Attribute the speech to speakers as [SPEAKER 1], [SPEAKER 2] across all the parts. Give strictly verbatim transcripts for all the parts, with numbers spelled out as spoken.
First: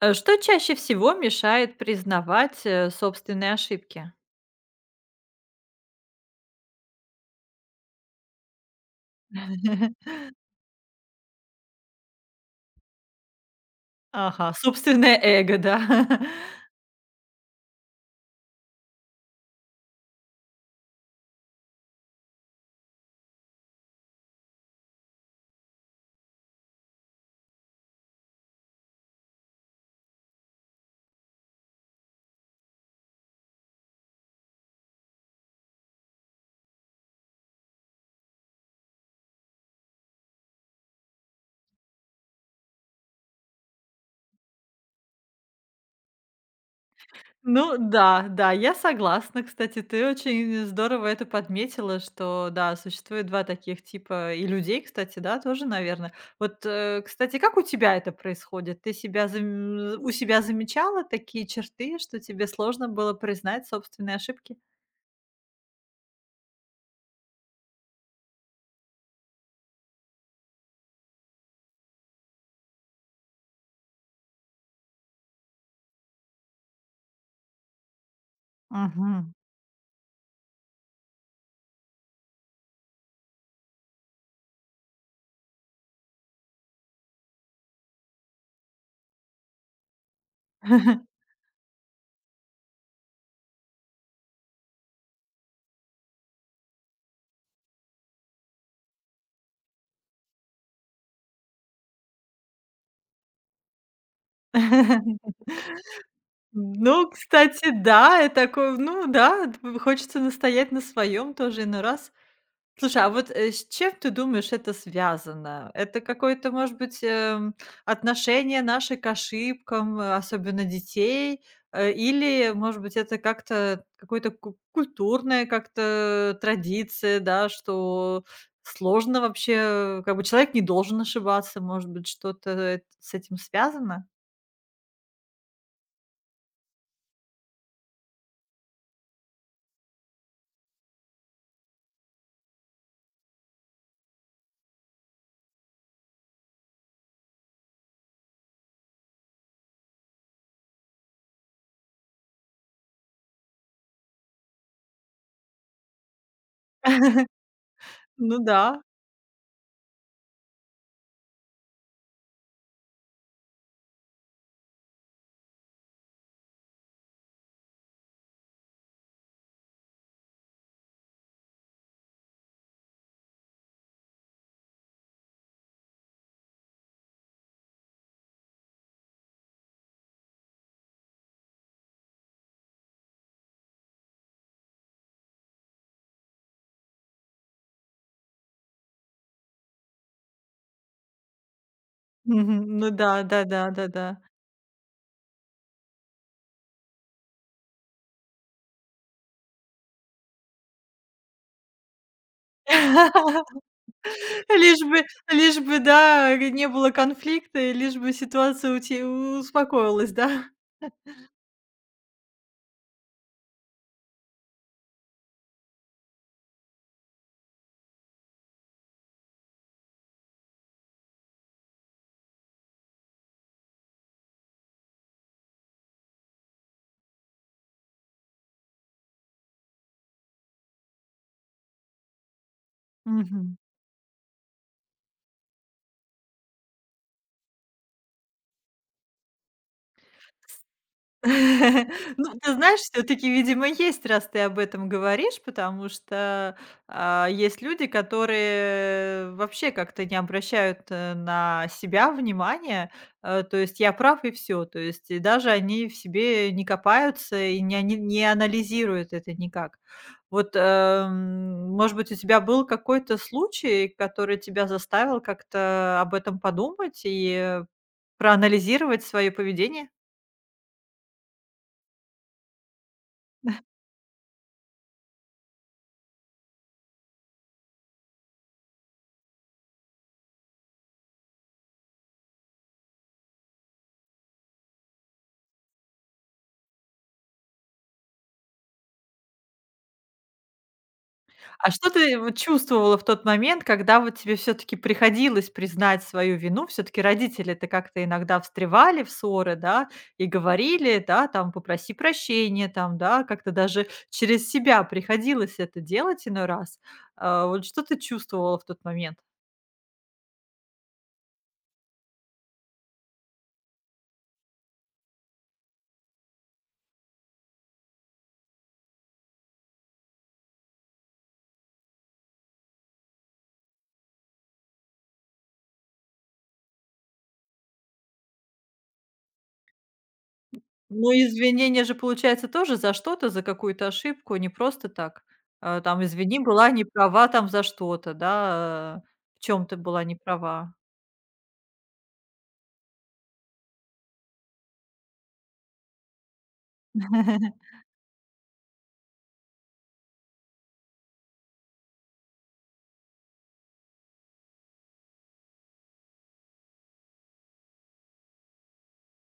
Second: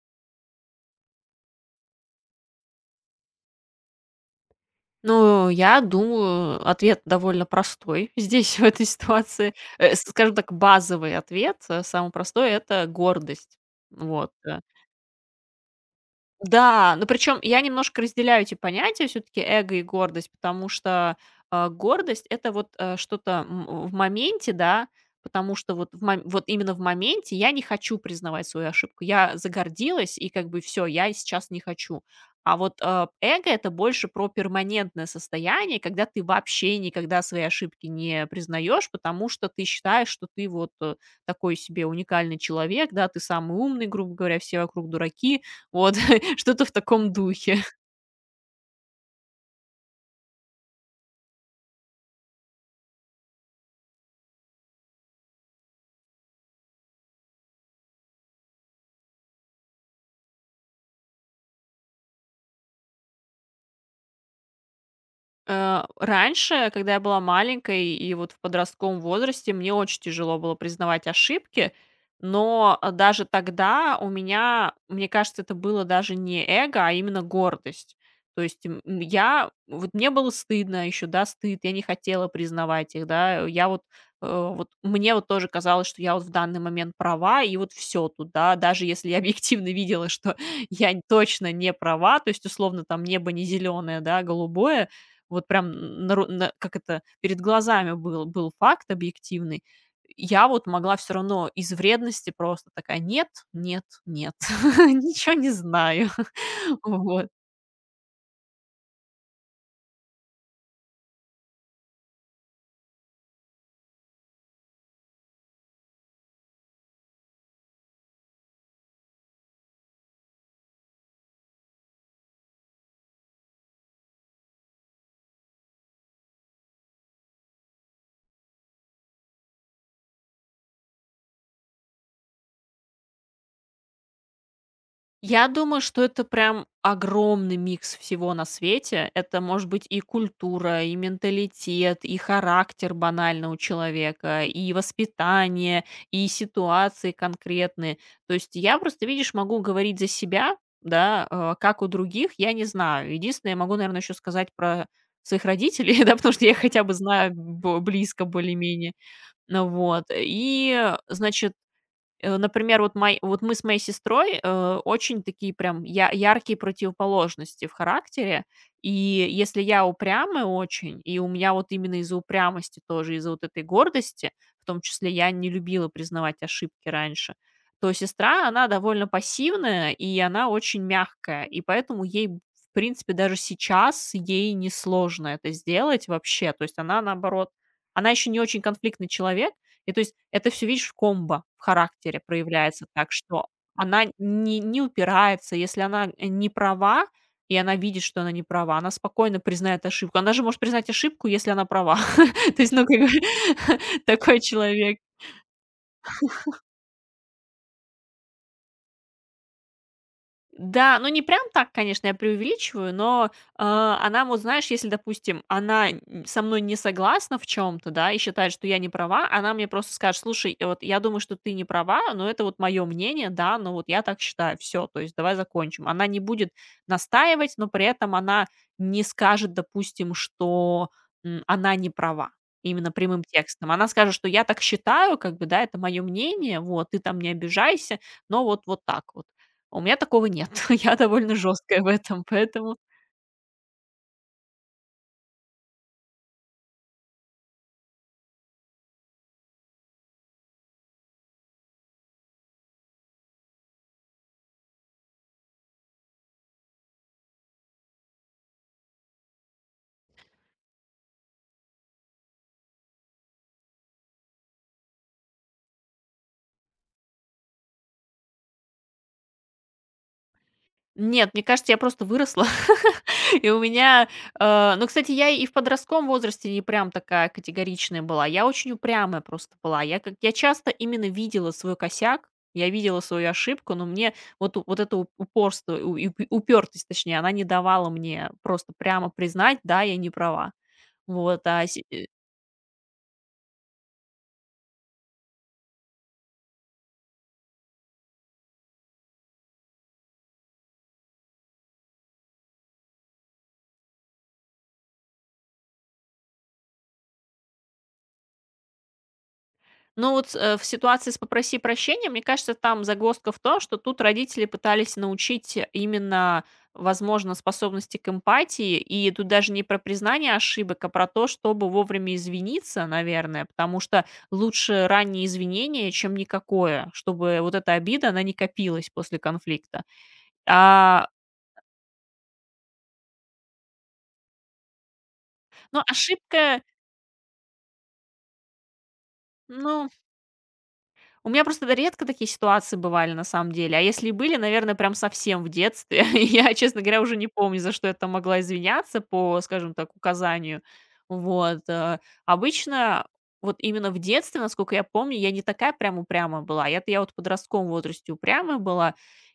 [SPEAKER 1] Э, что чаще всего мешает признавать, э, собственные ошибки?
[SPEAKER 2] Ну, я думаю, ответ довольно простой здесь, в этой ситуации. Э, с Скажем так, базовый ответ, э, самый простой — это гордость. Вот.
[SPEAKER 1] Ага,
[SPEAKER 2] э.
[SPEAKER 1] собственное эго, да.
[SPEAKER 2] Да, но причем я немножко разделяю эти понятия все-таки эго и гордость, потому что а, гордость, это вот а, что-то м- э, в моменте, да, потому что вот, в мом- вот именно в моменте я не хочу признавать свою ошибку. Я загордилась, и как бы все, я сейчас не хочу. А вот а, эго — это больше про перманентное состояние, когда ты вообще никогда свои ошибки не признаешь, потому что ты считаешь, что ты вот э, такой себе уникальный человек, да, ты самый умный, грубо говоря, все вокруг дураки, вот. Что-то в таком духе.
[SPEAKER 1] Ну да, да, я согласна. Кстати, ты очень здорово это подметила, что, да, существует два таких типа и людей, кстати, да, тоже, наверное. Вот, э, кстати, как у тебя это происходит? Ты себя зам у себя замечала такие черты, что тебе сложно было признать собственные ошибки?
[SPEAKER 2] Э, раньше, когда я была маленькой и вот в подростковом возрасте, мне очень тяжело было признавать ошибки, но, а, даже тогда у меня, мне кажется, это было даже не эго, а именно гордость. То есть, м, м,
[SPEAKER 1] Мгм.
[SPEAKER 2] я вот мне было стыдно еще, да, стыд, я не хотела признавать их, да. Я вот, э, вот мне вот тоже казалось, что я вот в данный момент права, и вот все тут, да. Даже если я объективно видела, что я точно не права, то есть, условно, там небо не зеленое, да, а голубое, вот прям на ру на как это, перед глазами был был факт объективный. Я вот могла все равно из вредности, просто такая: "Нет, нет, нет, ничего не знаю".
[SPEAKER 1] Ну,
[SPEAKER 2] Вот.
[SPEAKER 1] кстати, да, и такой, ну да, д хочется настоять на своем тоже иной раз. Слушай, а вот, э, с чем ты думаешь это связано? Это какое-то, может быть, эм, отношение наше к ошибкам, э, особенно детей? Э, или, может быть, это как-то какое-то ку культурная как-то традиция, да, что сложно вообще, как бы человек не должен ошибаться, может быть, что-то эт с этим связано?
[SPEAKER 2] Я думаю, что это прям огромный микс всего на свете. Это может быть и культура, и менталитет, и характер банально у человека, и воспитание, и ситуации конкретные. То есть я просто, видишь, могу говорить за себя, да, э, как у других, я не знаю. Единственное, я могу, наверное, еще сказать про своих родителей, да, потому что я их хотя бы знаю б- близко,
[SPEAKER 1] Ну да.
[SPEAKER 2] более-менее. Ну вот. И, значит, Э, например, вот мой вот мы с моей сестрой, э, очень такие прям я яркие противоположности в характере. И если я упрямая очень, и у меня вот именно из-за упрямости тоже, из-за вот этой гордости, в том числе я не любила признавать ошибки раньше, то сестра, она довольно пассивная, и она очень мягкая. И поэтому ей, в принципе, даже сейчас ей несложно это сделать вообще. То есть она, наоборот, она еще не очень конфликтный человек, и то есть это все, видишь, в комбо в характере,
[SPEAKER 1] Мгм.
[SPEAKER 2] проявляется
[SPEAKER 1] Ну да,
[SPEAKER 2] так, что
[SPEAKER 1] да-да,
[SPEAKER 2] она
[SPEAKER 1] да-да.
[SPEAKER 2] не не упирается. Если она, э, не права, и она видит, что она не права, она спокойно признает ошибку. Она же может признать ошибку, если она права. То есть, ну, как бы, такой
[SPEAKER 1] Лишь бы
[SPEAKER 2] человек.
[SPEAKER 1] лишь бы, да, не было конфликта, и лишь бы ситуация ути успокоилась, да?
[SPEAKER 2] Да, ну не прям так, конечно, я преувеличиваю, но, э, она вот, знаешь, если, допустим, она н со мной не согласна в чем то да, и считает, что я не права, она мне просто скажет: "Слушай, э, вот я думаю, что ты не права, но это вот мое мнение, да, но вот я так считаю, все, то есть давай закончим". Она не будет настаивать, но при этом она не скажет, допустим, что, м, она не права именно прямым
[SPEAKER 1] Мгм.
[SPEAKER 2] текстом. Она скажет, что я так считаю, как бы, да, это мое мнение, вот, ты там не обижайся, но вот вот так вот. У меня такого нет. Я довольно жесткая в этом,
[SPEAKER 1] Ну, ты
[SPEAKER 2] поэтому.
[SPEAKER 1] знаешь, все таки видимо, есть, раз ты об этом говоришь, потому что, а, есть люди, которые вообще как-то не обращают, э, на себя внимания. Э, то есть я прав и все. То есть и даже они в себе не копаются и не они не анализируют это никак. Вот, эм, может быть, у тебя был какой-то случай, который тебя заставил как-то об этом подумать и э, проанализировать свое поведение?
[SPEAKER 2] Нет, мне кажется, я просто выросла. И у меня, э ну, кстати, я и в подростковом возрасте не прям такая категоричная была. Я очень упрямая просто была. Я как я часто именно видела свой косяк, я видела свою ошибку, но мне вот у вот это у упорство, у и упе упертость, точнее, она не давала мне просто прямо признать: "Да, я не права". Вот, а
[SPEAKER 1] А
[SPEAKER 2] се
[SPEAKER 1] что
[SPEAKER 2] э
[SPEAKER 1] ты вот чувствовала в тот момент, когда вот тебе все таки приходилось признать свою вину? Все таки родители-то как-то иногда встревали в ссоры, да, и говорили, да, там: "Попроси прощения", там, да, как-то даже через себя приходилось это делать иной раз. А, вот что ты чувствовала в тот момент?
[SPEAKER 2] Ну вот, э, в ситуации с "Попроси прощения", мне кажется, там загвоздка в том, что тут родители пытались научить именно, возможно, способности к эмпатии. И тут даже не про признание ошибок, а про то, чтобы вовремя извиниться, наверное, потому что лучше раннее извинение, чем никакое, чтобы вот эта обида, она не копилась после конфликта. А,
[SPEAKER 1] Ну, извинения же, получается, тоже за что-то, за какую-то ошибку, не просто так. А,
[SPEAKER 2] ну,
[SPEAKER 1] там: "Извини,
[SPEAKER 2] ошибка,
[SPEAKER 1] была не права там за что-то", да, э, в чем ты
[SPEAKER 2] ну.
[SPEAKER 1] была не права.
[SPEAKER 2] У меня просто д редко такие ситуации бывали на самом деле, а если и были, наверное, прям совсем в детстве. Я, честно говоря, уже не помню, за что я там могла извиняться по, скажем так, указанию. Вот. э. Обычно вот именно в детстве, насколько я помню, я не такая прям упрямая была. Я-то я вот в подростковом возрасте упрямая была.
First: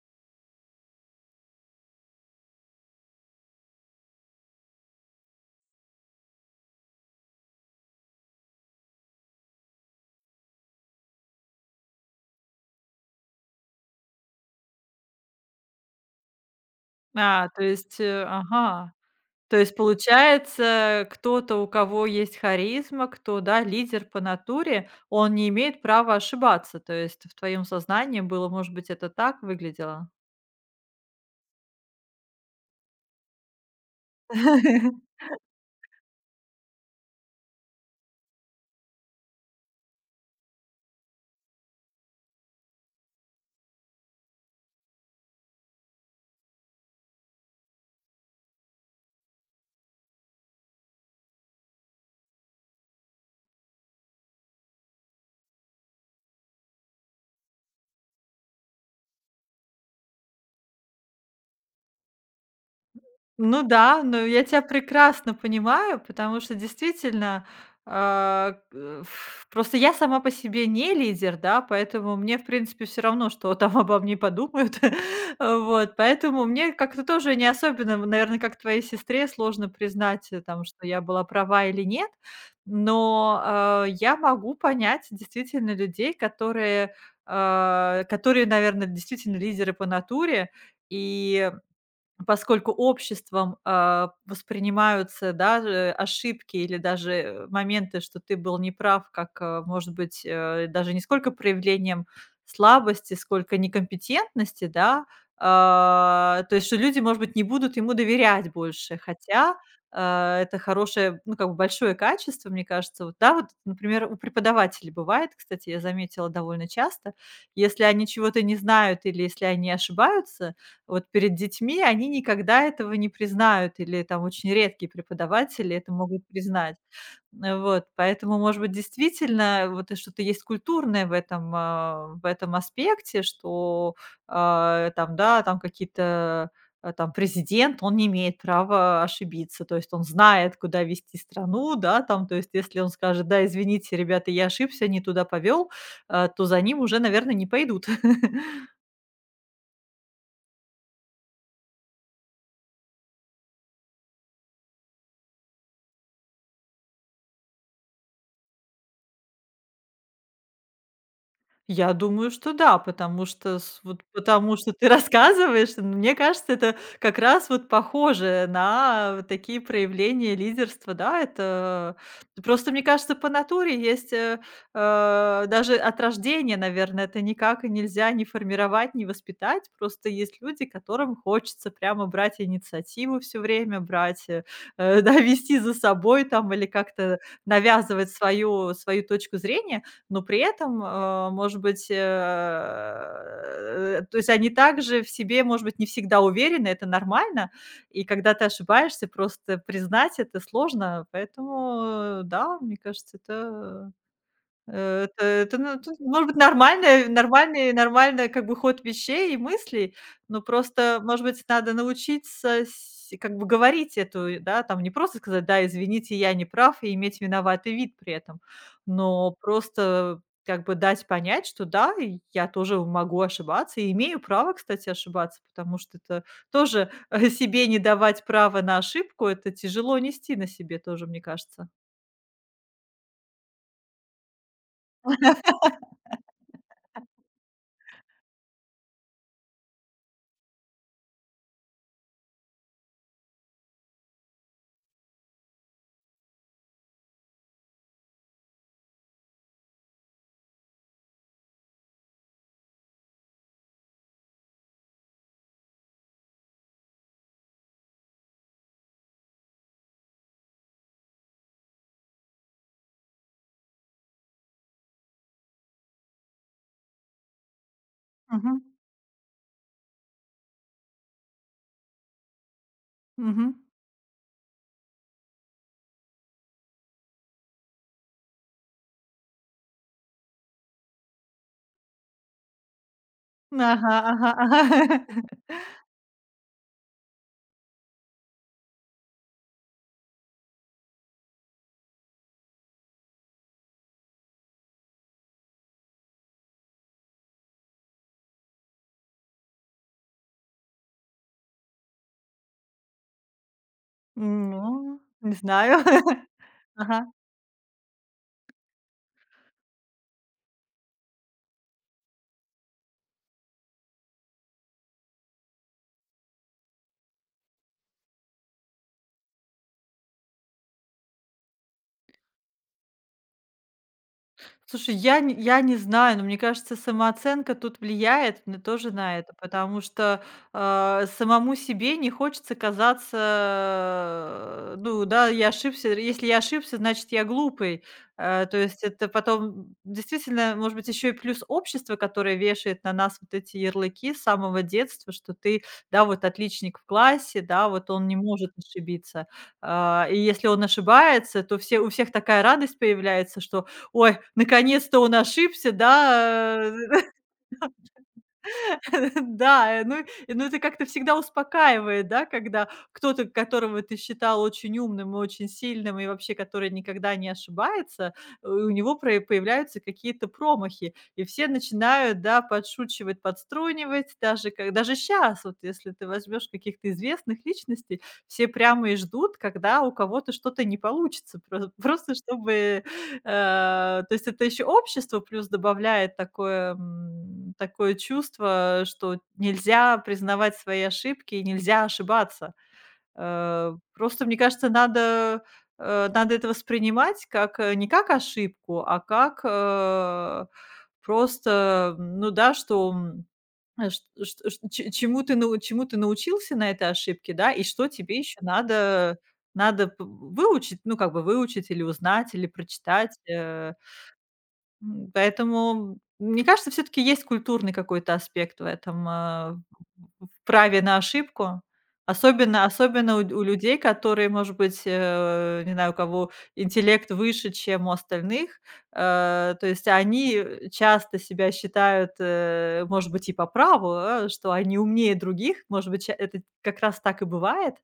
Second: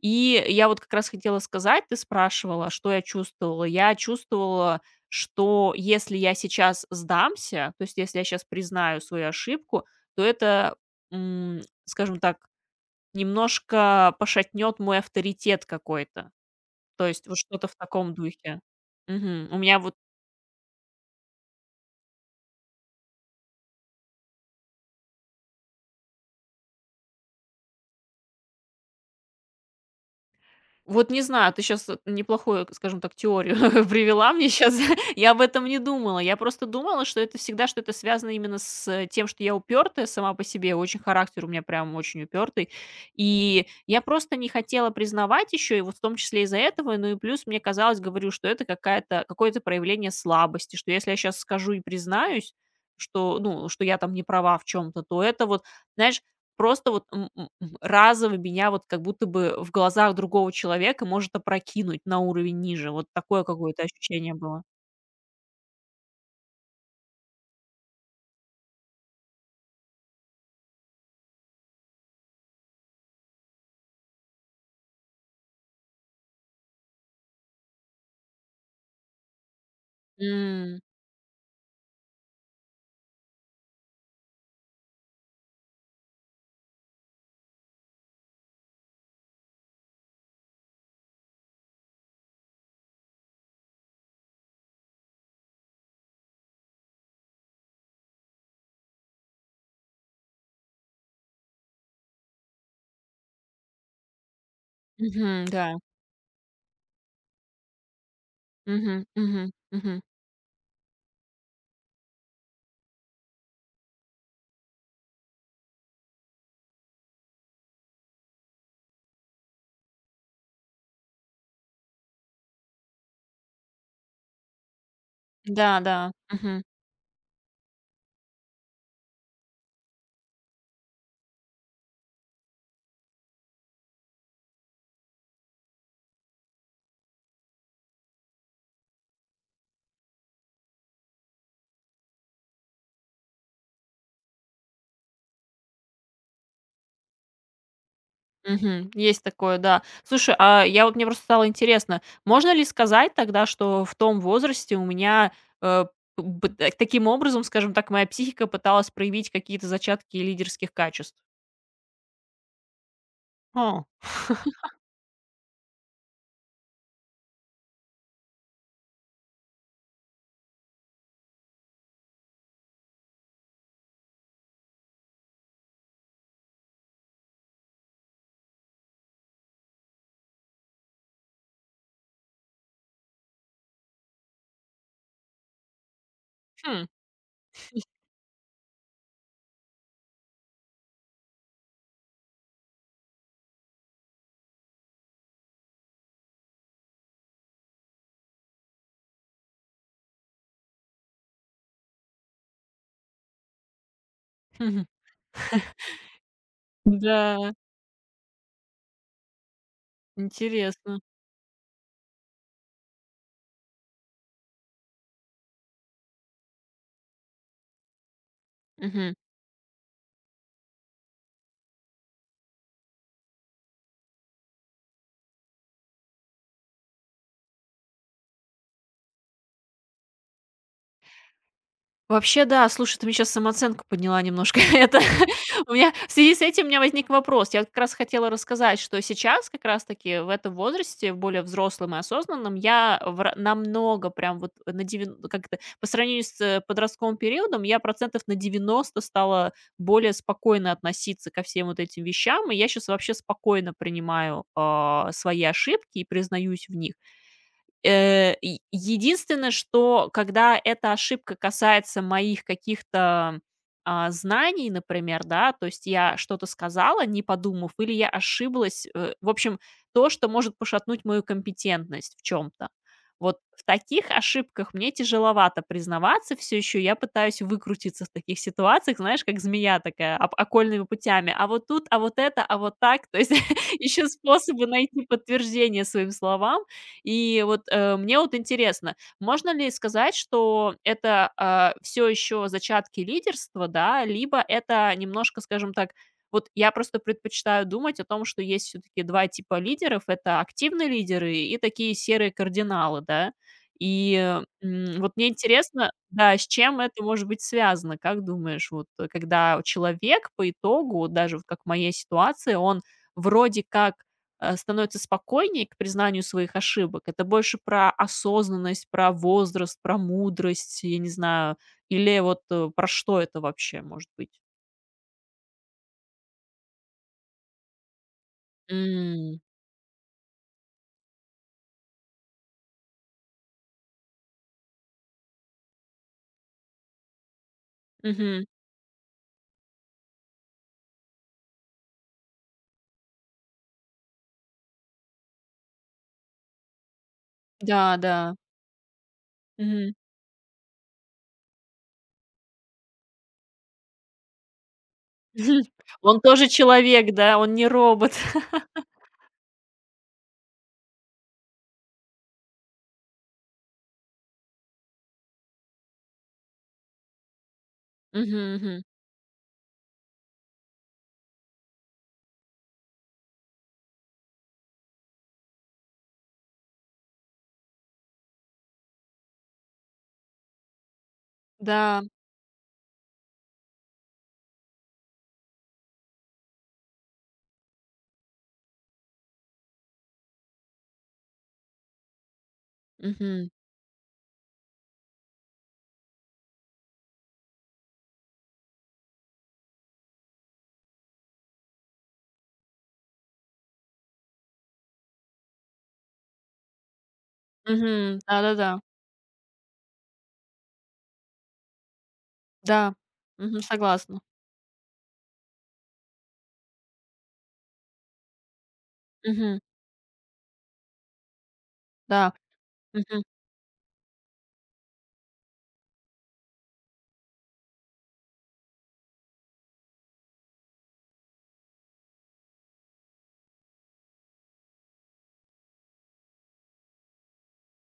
[SPEAKER 2] И я вот как раз хотела сказать, ты спрашивала, что я чувствовала. Я чувствовала, что если я сейчас сдамся, то есть если я сейчас признаю свою ошибку, то это, М, скажем так, немножко пошатнет мой авторитет какой-то. То есть вот
[SPEAKER 1] А, то
[SPEAKER 2] что-то в
[SPEAKER 1] есть,
[SPEAKER 2] таком
[SPEAKER 1] э,
[SPEAKER 2] духе.
[SPEAKER 1] ага.
[SPEAKER 2] Мгм.
[SPEAKER 1] То
[SPEAKER 2] У
[SPEAKER 1] есть,
[SPEAKER 2] меня.
[SPEAKER 1] получается, кто-то, у кого есть харизма, кто, да, лидер по натуре, он не имеет права ошибаться. То есть в твоем сознании было, может быть, это так выглядело?
[SPEAKER 2] Вот не знаю, ты сейчас неплохую, скажем так, теорию привела мне сейчас. Я об этом не думала. Я просто думала, что это всегда что-то связано именно с тем, что я упертая сама по себе. Очень характер у меня прям очень упертый. И я просто не хотела признавать еще, и вот в том числе из-за этого, ну и плюс мне казалось, говорю, что это какая-то какое-то проявление слабости, что если я сейчас скажу и признаюсь, что, ну, что я там не права в чем-то, то это вот, знаешь, просто вот разово меня вот как будто бы в глазах другого человека может опрокинуть на уровень ниже. Вот такое
[SPEAKER 1] Ну
[SPEAKER 2] какое-то
[SPEAKER 1] да, но
[SPEAKER 2] ощущение
[SPEAKER 1] я тебя
[SPEAKER 2] было.
[SPEAKER 1] прекрасно понимаю, потому что действительно, а, э, ф просто я сама по себе не лидер, да, поэтому мне, в принципе, все равно, что там обо мне подумают. Вот, поэтому мне как-то тоже не особенно, наверное, как твоей сестре, сложно признать, э, там,
[SPEAKER 2] М,
[SPEAKER 1] что я была права или нет. Но, а, я могу понять действительно людей, которые, а, которые, наверное, действительно лидеры по натуре. И поскольку обществом, а, воспринимаются, да, э, ошибки или даже, э, моменты, что ты был неправ, как, э, может быть, э, даже не сколько проявлением слабости, сколько некомпетентности, да.
[SPEAKER 2] мгм, да.
[SPEAKER 1] А, то есть, что люди, может быть, не будут ему доверять больше,
[SPEAKER 2] Мгм, мгм,
[SPEAKER 1] хотя,
[SPEAKER 2] мгм.
[SPEAKER 1] а, это хорошее, ну, как бы большое качество, мне кажется. Вот, да, вот, например, у преподавателей бывает, кстати, я заметила довольно часто, если они чего-то не знают или если они ошибаются, вот перед детьми, они никогда этого не признают или там очень редкие преподаватели
[SPEAKER 2] Да,
[SPEAKER 1] это
[SPEAKER 2] да.
[SPEAKER 1] могут
[SPEAKER 2] Мгм,
[SPEAKER 1] признать. Э, вот, поэтому, может быть, действительно, вот и что-то есть культурное в этом, а, в этом аспекте, что, а, там, да, там какие-то, а, там президент, он не имеет права ошибиться. То есть он знает, куда вести страну, да, там, то есть если он скажет: "Да, извините, ребята, я ошибся, не туда повел", э, то за ним уже, наверное, не пойдут.
[SPEAKER 2] мгм. Есть такое, да. Слушай, а я вот мне просто стало интересно, можно ли сказать тогда, что в том возрасте у меня, э, п б так таким образом, скажем так, моя психика пыталась проявить какие-то зачатки лидерских качеств?
[SPEAKER 1] Я думаю, что да, потому что с
[SPEAKER 2] О.
[SPEAKER 1] вот потому что ты рассказываешь, н- мне кажется, это как раз вот похоже на вот такие проявления лидерства, да. Это просто, мне кажется, по натуре есть, э, э, даже от рождения, наверное, это никак и нельзя не формировать, не воспитать. Просто есть люди, которым хочется прямо брать инициативу все время, брать, э, э, да, вести за собой там или
[SPEAKER 2] Хм.
[SPEAKER 1] как-то навязывать свою свою точку зрения. Но при этом, э, может быть, э, э, то есть они также в себе, может быть, не всегда уверены, это нормально. И когда ты ошибаешься, просто признать это сложно. Поэтому, э, да, мне кажется, это
[SPEAKER 2] Мгм.
[SPEAKER 1] Э, Это, это, ну, тут может быть, нормальный,
[SPEAKER 2] Да,
[SPEAKER 1] нормальный, нормальный как бы ход вещей и мыслей, но просто,
[SPEAKER 2] интересно.
[SPEAKER 1] может быть, надо научиться с- как бы говорить эту, и, да, там не просто сказать, да, извините, я не прав, и иметь виноватый вид при этом,
[SPEAKER 2] Мгм.
[SPEAKER 1] но просто как бы дать понять, что да, и я тоже могу ошибаться, и имею право, кстати, ошибаться, потому что это тоже себе не давать права на ошибку, это тяжело нести на себе тоже, мне кажется.
[SPEAKER 2] Вообще, да, слушай, ты мне сейчас самооценку подняла немножко. Это у меня в связи с этим у меня возник вопрос. Я вот как раз хотела рассказать, что сейчас как раз-таки в этом возрасте, в более взрослом и осознанном, я в ра намного прям вот на девян как то по сравнению с, э, подростковым периодом, я процентов на девяносто стала более спокойно относиться ко всем вот этим вещам. И я сейчас вообще спокойно принимаю, а, свои ошибки и признаюсь в них. Э, е Единственное, что когда эта ошибка касается моих каких-то, а, знаний, например, да, то есть я что-то сказала, не подумав, или я
[SPEAKER 1] Мгм.
[SPEAKER 2] ошиблась, э, в общем, то, что может пошатнуть мою компетентность в чем то Вот
[SPEAKER 1] Мгм.
[SPEAKER 2] в таких ошибках мне тяжеловато признаваться все еще. Я пытаюсь выкрутиться в таких ситуациях, знаешь, как змея такая, об окольными путями. А вот тут, а вот это, а вот так. То есть
[SPEAKER 1] Ага,
[SPEAKER 2] еще
[SPEAKER 1] ага,
[SPEAKER 2] способы
[SPEAKER 1] ага.
[SPEAKER 2] найти подтверждение своим словам, и вот, э, мне вот интересно, можно ли сказать, что это все еще зачатки лидерства, да, либо это немножко, скажем так, вот я просто предпочитаю думать о том, что есть все-таки два типа лидеров: это активные лидеры и такие серые кардиналы, да. И, э,
[SPEAKER 1] Ну,
[SPEAKER 2] м, вот мне
[SPEAKER 1] не знаю.
[SPEAKER 2] интересно, да, с чем это
[SPEAKER 1] Ага.
[SPEAKER 2] может быть связано? Как думаешь, вот, э, когда человек по итогу, даже вот как в моей ситуации, он вроде как э, становится спокойнее к признанию своих ошибок. Это больше про осознанность, про возраст, про мудрость, я не знаю, или вот, э, про что это вообще может быть?
[SPEAKER 1] Слушай, я не я не знаю, но мне кажется, самооценка тут влияет на тоже на это,
[SPEAKER 2] М,
[SPEAKER 1] потому что, э, самому себе не хочется казаться, э, ну да, я ошибся. Если я ошибся, значит, я глупый. Э,
[SPEAKER 2] мгм.
[SPEAKER 1] то есть это потом действительно, может быть, еще и плюс общество, которое вешает на нас вот эти ярлыки с самого детства, что ты, да, вот отличник в классе, да, вот
[SPEAKER 2] Да,
[SPEAKER 1] он не
[SPEAKER 2] да.
[SPEAKER 1] может ошибиться.
[SPEAKER 2] Мгм.
[SPEAKER 1] А, и если он ошибается, то все у всех такая радость появляется, что: "Ой, наконец-то он ошибся",
[SPEAKER 2] Он тоже
[SPEAKER 1] да, э,
[SPEAKER 2] человек, да, он не робот.
[SPEAKER 1] да, э, ну, и- ну, это как-то всегда успокаивает, да, когда кто-то, которого ты считал очень умным и очень сильным, и вообще который никогда не ошибается,
[SPEAKER 2] Мгм,
[SPEAKER 1] э, у
[SPEAKER 2] мгм.
[SPEAKER 1] него про появляются какие-то промахи, и все начинают, да, подшучивать, подструнивать, даже как даже сейчас вот если ты возьмешь каких-то известных личностей, все прямо и ждут, когда у кого-то что-то не получится, про
[SPEAKER 2] Да.
[SPEAKER 1] просто чтобы... Э, то есть это еще общество плюс добавляет такое, м, такое чувство, что нельзя признавать свои ошибки и нельзя ошибаться.
[SPEAKER 2] Мгм.
[SPEAKER 1] Э, просто, мне кажется, надо, э, надо это воспринимать как, э, не как ошибку, а как, э, просто, м, ну да, что, м, э, ш ш ш ч чему ты нау чему ты научился на этой ошибке, да, и что тебе
[SPEAKER 2] Мгм.
[SPEAKER 1] еще
[SPEAKER 2] Да-да-да.
[SPEAKER 1] надо надо п выучить, ну, как бы выучить или узнать, или
[SPEAKER 2] Да.
[SPEAKER 1] прочитать,
[SPEAKER 2] Мгм.
[SPEAKER 1] э
[SPEAKER 2] Согласна.
[SPEAKER 1] М, поэтому, мне кажется, все таки есть культурный какой-то аспект в этом, э,
[SPEAKER 2] Мгм.
[SPEAKER 1] в праве на ошибку.
[SPEAKER 2] Да.
[SPEAKER 1] Особенно особенно у
[SPEAKER 2] Мгм.
[SPEAKER 1] у людей, которые, может быть, э, не знаю, у кого интеллект выше, чем у остальных. Э, то есть они часто себя считают, э, может быть, и по праву, а, что они умнее других. Может быть, ча это как раз так и бывает,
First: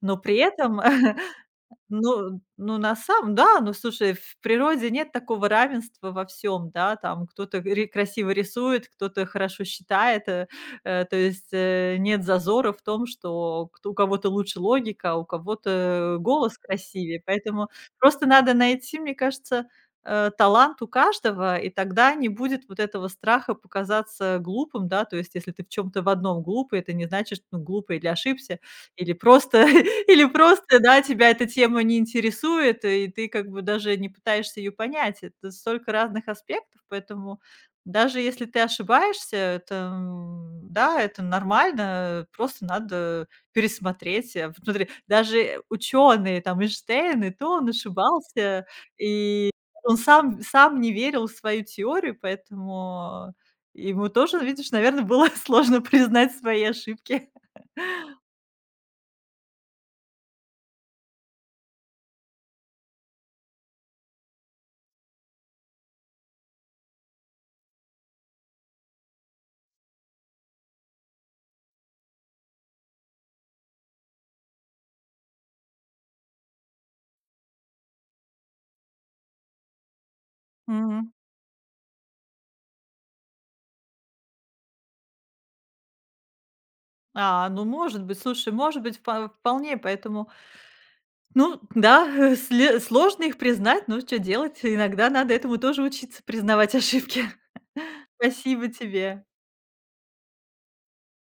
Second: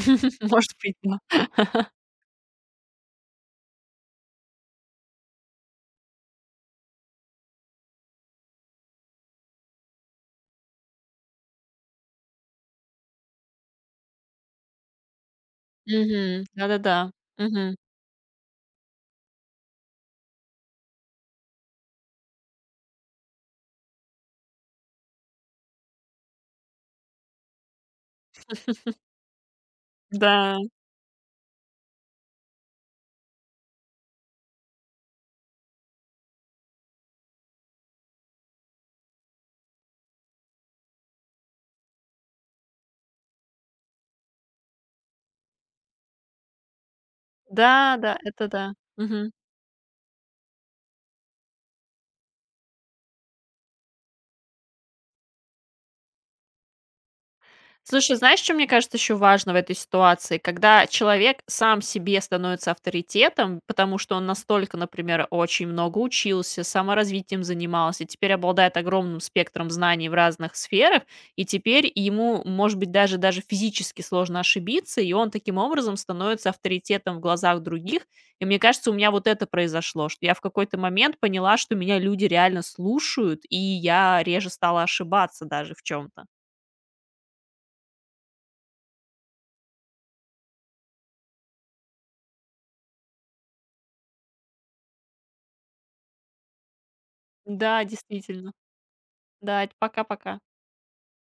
[SPEAKER 1] но при
[SPEAKER 2] Может
[SPEAKER 1] этом...
[SPEAKER 2] быть, да.
[SPEAKER 1] Ну ну, на самом да, ну, слушай, в природе нет такого равенства во всем, да, там кто-то ре красиво рисует, кто-то хорошо считает, э, э, то есть, э, нет зазора в том, что кто у кого-то лучше логика, а у кого-то
[SPEAKER 2] Мгм.
[SPEAKER 1] голос
[SPEAKER 2] Да-да-да.
[SPEAKER 1] красивее. Поэтому
[SPEAKER 2] Мгм.
[SPEAKER 1] просто надо найти, мне кажется, э, талант у каждого, и тогда не будет вот этого страха показаться глупым, да. То есть, если ты в чем то в одном глупый, это не значит, что ну, глупый или ошибся, или просто или
[SPEAKER 2] Да.
[SPEAKER 1] просто, да, тебя эта тема не интересует, и ты как бы даже не пытаешься ее понять. Это столько разных аспектов, поэтому даже если ты ошибаешься, это, м, да, это нормально, просто надо пересмотреть. Э, вот смотри, даже ученые там, Эйнштейн, и то он
[SPEAKER 2] Да, да, это
[SPEAKER 1] ошибался,
[SPEAKER 2] да. Мгм.
[SPEAKER 1] и он сам сам не верил в свою теорию, поэтому ему тоже, видишь, наверное, было сложно признать свои ошибки.
[SPEAKER 2] Слушай, знаешь, что мне кажется еще важно в этой ситуации? Когда человек сам себе становится авторитетом, потому что он настолько, например, очень много учился, саморазвитием занимался, теперь обладает огромным спектром знаний в разных сферах, и теперь ему, может быть, даже, даже физически сложно ошибиться, и он таким образом становится авторитетом в глазах других. И мне кажется, у меня вот это произошло, что я в какой-то момент поняла, что меня люди реально слушают, и я реже стала ошибаться даже в чем-то.
[SPEAKER 1] А, ну, может быть, слушай, может быть, впо вполне, поэтому, ну да, сле сложно их признать, но что делать? Иногда надо этому тоже учиться, признавать ошибки.
[SPEAKER 2] Да, действительно.
[SPEAKER 1] Спасибо тебе.
[SPEAKER 2] Да, пока-пока.